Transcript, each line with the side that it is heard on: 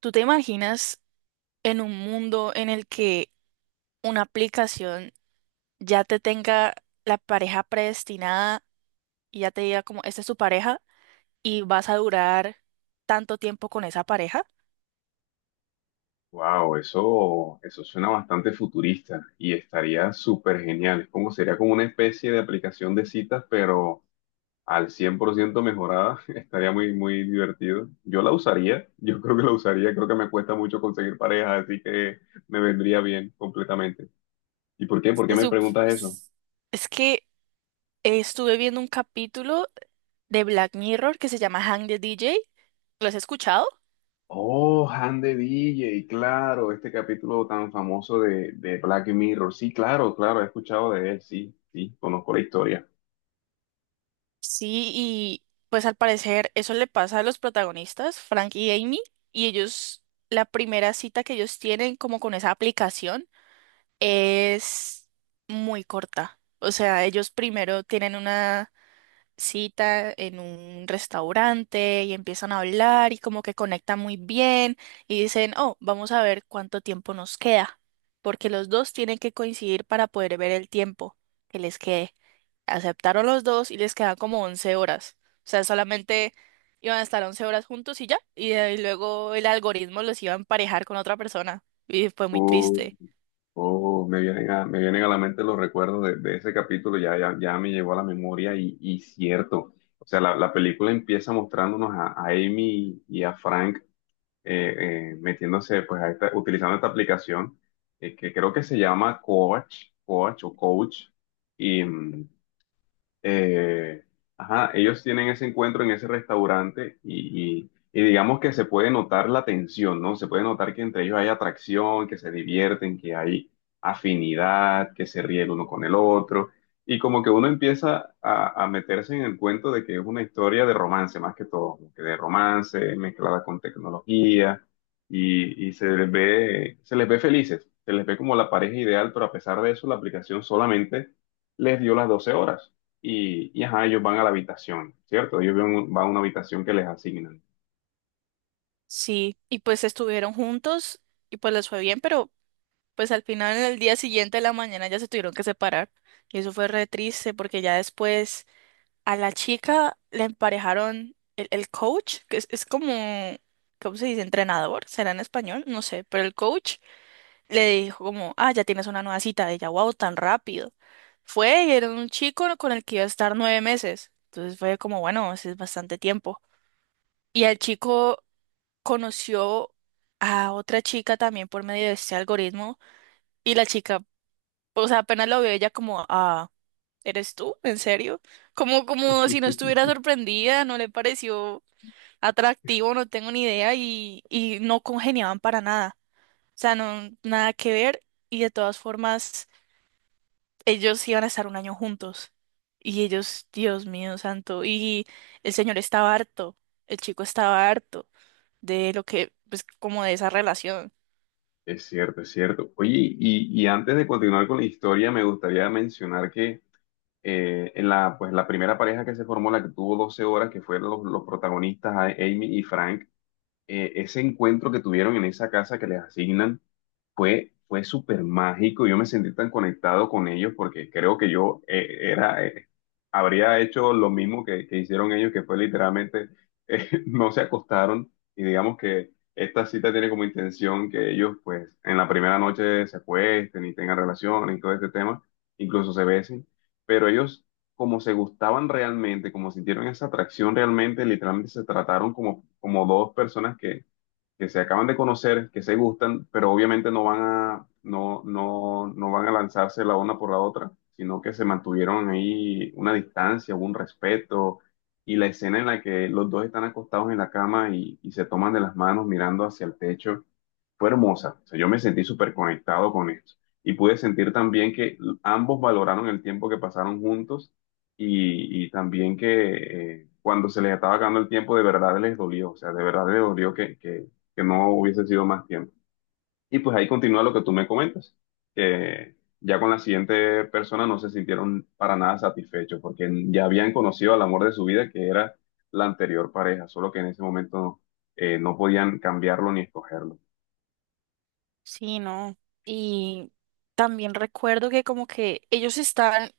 right: ¿Tú te imaginas en un mundo en el que una aplicación ya te tenga la pareja predestinada y ya te diga como, esta es tu pareja y vas a durar tanto tiempo con esa pareja?
left: Wow, eso suena bastante futurista y estaría súper genial. Es como sería como una especie de aplicación de citas, pero al 100% mejorada. Estaría muy divertido. Yo la usaría, yo creo que la usaría. Creo que me cuesta mucho conseguir pareja, así que me vendría bien completamente. ¿Y por qué? ¿Por qué
right: Se
left: me
right: sup-
left: preguntas eso?
right: s- Es que estuve viendo un capítulo de Black Mirror que se llama Hang the DJ. ¿Lo has escuchado?
left: Oh, Han de DJ, claro, este capítulo tan famoso de Black Mirror. Sí, claro, claro, he escuchado de él, sí, sí, conozco la historia.
right: Sí, y pues al parecer eso le pasa a los protagonistas, Frank y Amy, y ellos, la primera cita que ellos tienen como con esa aplicación es muy corta. O sea, ellos primero tienen una cita en un restaurante y empiezan a hablar y como que conectan muy bien y dicen, oh, vamos a ver cuánto tiempo nos queda, porque los dos tienen que coincidir para poder ver el tiempo que les quede. Aceptaron los dos y les quedan como 11 horas. O sea, solamente iban a estar 11 horas juntos y ya, y de ahí luego el algoritmo los iba a emparejar con otra persona y fue muy triste.
left: Oh, me vienen a la mente los recuerdos de ese capítulo, ya me llegó a la memoria y cierto, o sea, la película empieza mostrándonos a Amy y a Frank metiéndose, pues, utilizando esta aplicación que creo que se llama Coach, eh, ajá, ellos tienen ese encuentro en ese restaurante y digamos que se puede notar la tensión, ¿no? Se puede notar que entre ellos hay atracción, que se divierten, que hay afinidad, que se ríe el uno con el otro. Y como que uno empieza a meterse en el cuento de que es una historia de romance, más que todo, como que de romance mezclada con tecnología y se les ve felices, se les ve como la pareja ideal, pero a pesar de eso, la aplicación solamente les dio las 12 horas ajá, ellos van a la habitación, ¿cierto? Ellos van a una habitación que les asignan.
right: Sí, y pues estuvieron juntos y pues les fue bien, pero pues al final en el día siguiente de la mañana ya se tuvieron que separar. Y eso fue re triste porque ya después a la chica le emparejaron el coach, que es como, ¿cómo se dice? Entrenador, será en español, no sé, pero el coach le dijo como, ah, ya tienes una nueva cita, ella, wow, tan rápido. Fue y era un chico con el que iba a estar 9 meses. Entonces fue como, bueno, ese es bastante tiempo. Y al chico conoció a otra chica también por medio de este algoritmo y la chica, o sea, apenas lo vio ella como, ah, ¿eres tú? ¿En serio? Como, como si no estuviera sorprendida, no le pareció atractivo, no tengo ni idea y no congeniaban para nada. O sea, no, nada que ver y de todas formas ellos iban a estar un año juntos. Y ellos, Dios mío santo, y el señor estaba harto, el chico estaba harto de lo que, pues como de esa relación.
left: Es cierto, es cierto. Oye, y antes de continuar con la historia, me gustaría mencionar que en la, pues, la primera pareja que se formó, la que tuvo 12 horas, que fueron los protagonistas, Amy y Frank, ese encuentro que tuvieron en esa casa que les asignan fue, fue súper mágico. Yo me sentí tan conectado con ellos porque creo que yo habría hecho lo mismo que hicieron ellos, que fue literalmente, no se acostaron y digamos que esta cita tiene como intención que ellos pues en la primera noche se acuesten y tengan relaciones y todo este tema, incluso se besen, pero ellos como se gustaban realmente, como sintieron esa atracción realmente, literalmente se trataron como, como dos personas que se acaban de conocer, que se gustan, pero obviamente no van a lanzarse la una por la otra, sino que se mantuvieron ahí una distancia, un respeto, y la escena en la que los dos están acostados en la cama y se toman de las manos mirando hacia el techo fue hermosa. O sea, yo me sentí súper conectado con esto. Y pude sentir también que ambos valoraron el tiempo que pasaron juntos y también que cuando se les estaba acabando el tiempo, de verdad les dolió. O sea, de verdad les dolió que no hubiese sido más tiempo. Y pues ahí continúa lo que tú me comentas, que ya con la siguiente persona no se sintieron para nada satisfechos porque ya habían conocido al amor de su vida, que era la anterior pareja, solo que en ese momento no podían cambiarlo ni escogerlo.
right: Sí, no. Y también recuerdo que como que ellos están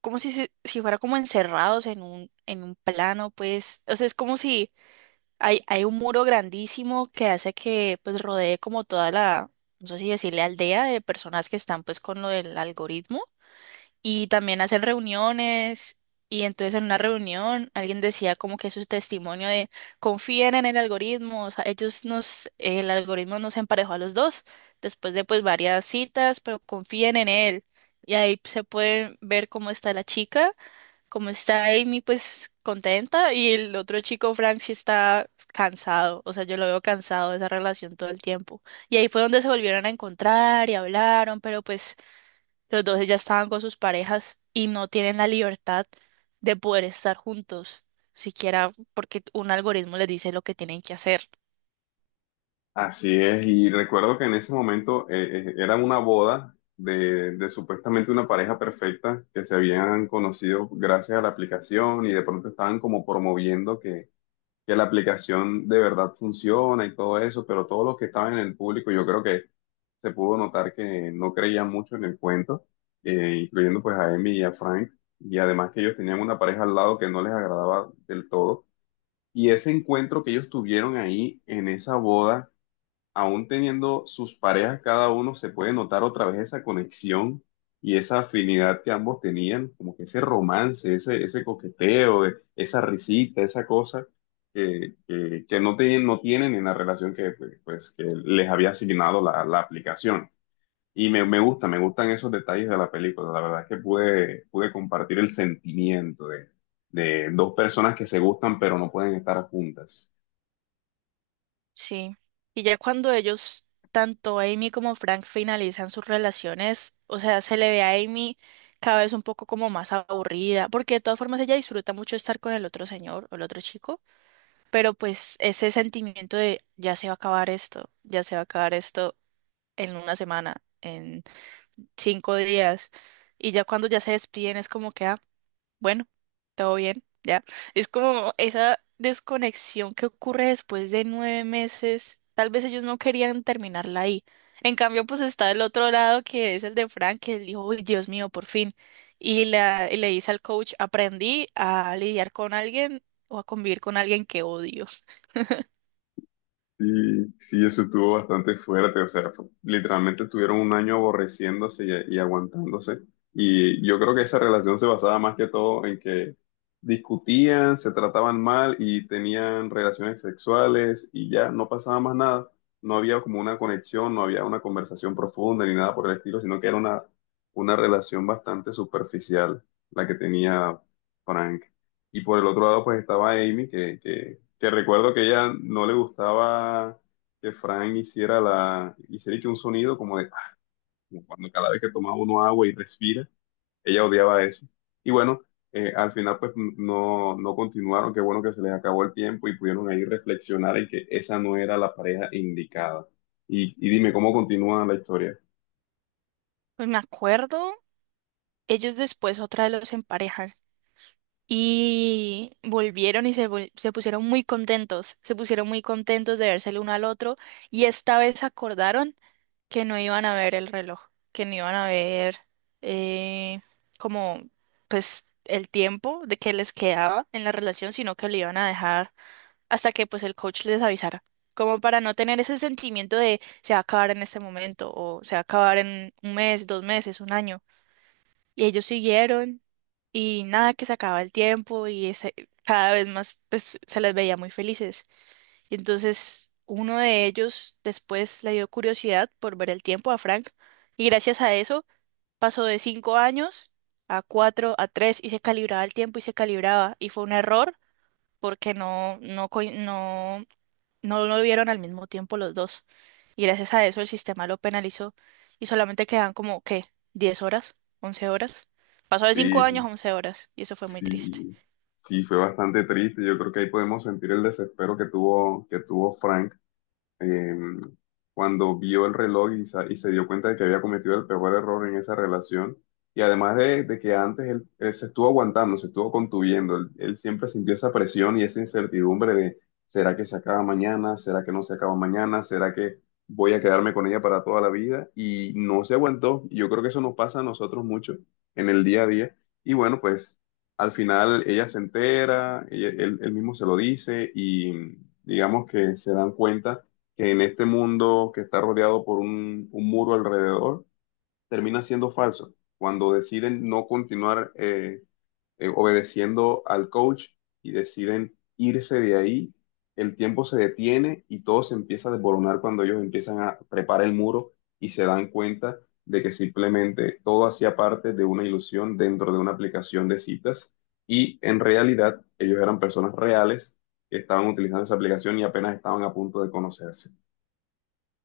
right: como si, si fuera como encerrados en un plano, pues, o sea, es como si hay un muro grandísimo que hace que pues rodee como toda la, no sé si decirle aldea de personas que están pues con lo del algoritmo y también hacen reuniones y entonces en una reunión alguien decía como que su testimonio de confíen en el algoritmo, o sea, ellos nos, el algoritmo nos emparejó a los dos después de pues varias citas, pero confíen en él y ahí se puede ver cómo está la chica, cómo está Amy pues contenta y el otro chico Frank sí está cansado, o sea, yo lo veo cansado de esa relación todo el tiempo. Y ahí fue donde se volvieron a encontrar y hablaron, pero pues los dos ya estaban con sus parejas y no tienen la libertad de poder estar juntos, siquiera porque un algoritmo les dice lo que tienen que hacer.
left: Así es, y recuerdo que en ese momento era una boda de supuestamente una pareja perfecta que se habían conocido gracias a la aplicación y de pronto estaban como promoviendo que la aplicación de verdad funciona y todo eso, pero todos los que estaban en el público yo creo que se pudo notar que no creían mucho en el cuento, incluyendo pues a Emi y a Frank, y además que ellos tenían una pareja al lado que no les agradaba del todo. Y ese encuentro que ellos tuvieron ahí en esa boda aún teniendo sus parejas cada uno, se puede notar otra vez esa conexión y esa afinidad que ambos tenían, como que ese romance, ese coqueteo, esa risita, esa cosa que no tienen, no tienen en la relación que, pues, que les había asignado la aplicación. Me gusta, me gustan esos detalles de la película. La verdad es que pude compartir el sentimiento de dos personas que se gustan pero no pueden estar juntas.
right: Sí. Y ya cuando ellos, tanto Amy como Frank, finalizan sus relaciones, o sea, se le ve a Amy cada vez un poco como más aburrida, porque de todas formas ella disfruta mucho estar con el otro señor o el otro chico, pero pues ese sentimiento de ya se va a acabar esto, ya se va a acabar esto en una semana, en 5 días. Y ya cuando ya se despiden es como que, ah, bueno, todo bien, ya. Es como esa desconexión que ocurre después de 9 meses. Tal vez ellos no querían terminarla ahí. En cambio, pues está el otro lado que es el de Frank, que él dijo, uy, Dios mío, por fin. Y, la, y le dice al coach, aprendí a lidiar con alguien o a convivir con alguien que odio.
left: Sí, sí, eso estuvo bastante fuerte, o sea, literalmente estuvieron un año aborreciéndose y aguantándose. Y yo creo que esa relación se basaba más que todo en que discutían, se trataban mal y tenían relaciones sexuales y ya no pasaba más nada. No había como una conexión, no había una conversación profunda ni nada por el estilo, sino que era una relación bastante superficial la que tenía Frank. Y por el otro lado, pues estaba Amy, que recuerdo que ella no le gustaba que Frank hiciera hiciera que un sonido como de, ah, como cuando cada vez que tomaba uno agua y respira, ella odiaba eso. Y bueno, al final pues no continuaron, qué bueno que se les acabó el tiempo y pudieron ahí reflexionar en que esa no era la pareja indicada. Y dime, ¿cómo continúa la historia?
right: Pues me acuerdo, ellos después otra vez los emparejan. Y volvieron y se, se pusieron muy contentos, se pusieron muy contentos de verse el uno al otro y esta vez acordaron que no iban a ver el reloj, que no iban a ver eh, como pues el tiempo de que les quedaba en la relación, sino que lo iban a dejar hasta que pues el coach les avisara, como para no tener ese sentimiento de se va a acabar en este momento o se va a acabar en un mes, dos meses, un año. Y ellos siguieron y nada, que se acababa el tiempo y cada vez más pues, se les veía muy felices. Y entonces uno de ellos después le dio curiosidad por ver el tiempo a Frank y gracias a eso pasó de 5 años a cuatro, a tres y se calibraba el tiempo y se calibraba. Y fue un error porque no, no, no, no lo vieron al mismo tiempo los dos. Y gracias a eso el sistema lo penalizó y solamente quedan como, ¿qué? ¿10 horas? ¿11 horas? Pasó de 5
left: Sí,
right: años a 11 horas y eso fue muy triste.
left: sí, sí, fue bastante triste. Yo creo que ahí podemos sentir el desespero que tuvo Frank eh, cuando vio el reloj y y se dio cuenta de que había cometido el peor error en esa relación. Y además de que antes él se estuvo aguantando, se estuvo contuyendo, él siempre sintió esa presión y esa incertidumbre de, ¿será que se acaba mañana? ¿Será que no se acaba mañana? ¿Será que voy a quedarme con ella para toda la vida? Y no se aguantó. Y yo creo que eso nos pasa a nosotros mucho en el día a día. Y bueno, pues al final ella se entera, él mismo se lo dice y digamos que se dan cuenta que en este mundo que está rodeado por un muro alrededor, termina siendo falso. Cuando deciden no continuar obedeciendo al coach y deciden irse de ahí, el tiempo se detiene y todo se empieza a desboronar cuando ellos empiezan a preparar el muro y se dan cuenta de que simplemente todo hacía parte de una ilusión dentro de una aplicación de citas y en realidad ellos eran personas reales que estaban utilizando esa aplicación y apenas estaban a punto de conocerse.